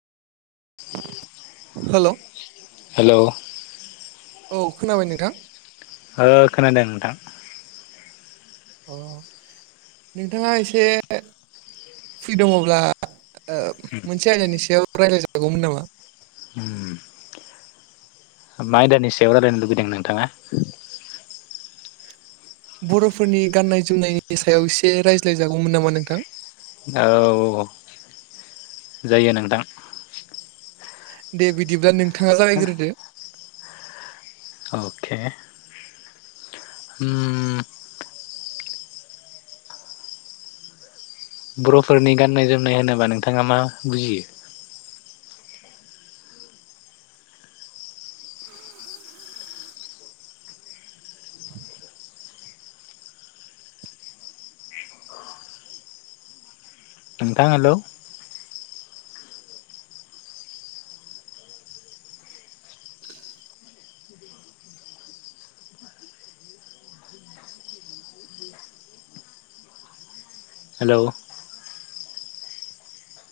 हाल' हेल' औ खोनाबाय नोंथां? ओ खोनादों नोंथां। अ नोंथाङा एसे फ्रि दङब्ला। मोनसे आयदानि सायाव रायज्लायजागौमोन नामा? उम मा आयदानि सायाव रायलायनो लुुबैदों नोंथाङा? बर'फोरनि गाननाय जोमनायनि सायाव एसे रायज्लाय जागौमोन नामा नोंथां? औऔ जायो नोंथां। दे बिदिब्ला नोंथाङा जागायग्रोदो। अके [inaudible] [inaudible] बर'फोरनि गाननाय जोमनाय होनोब्ला नोंथाङा मा बुजियो? नोंथां हेल' हेल'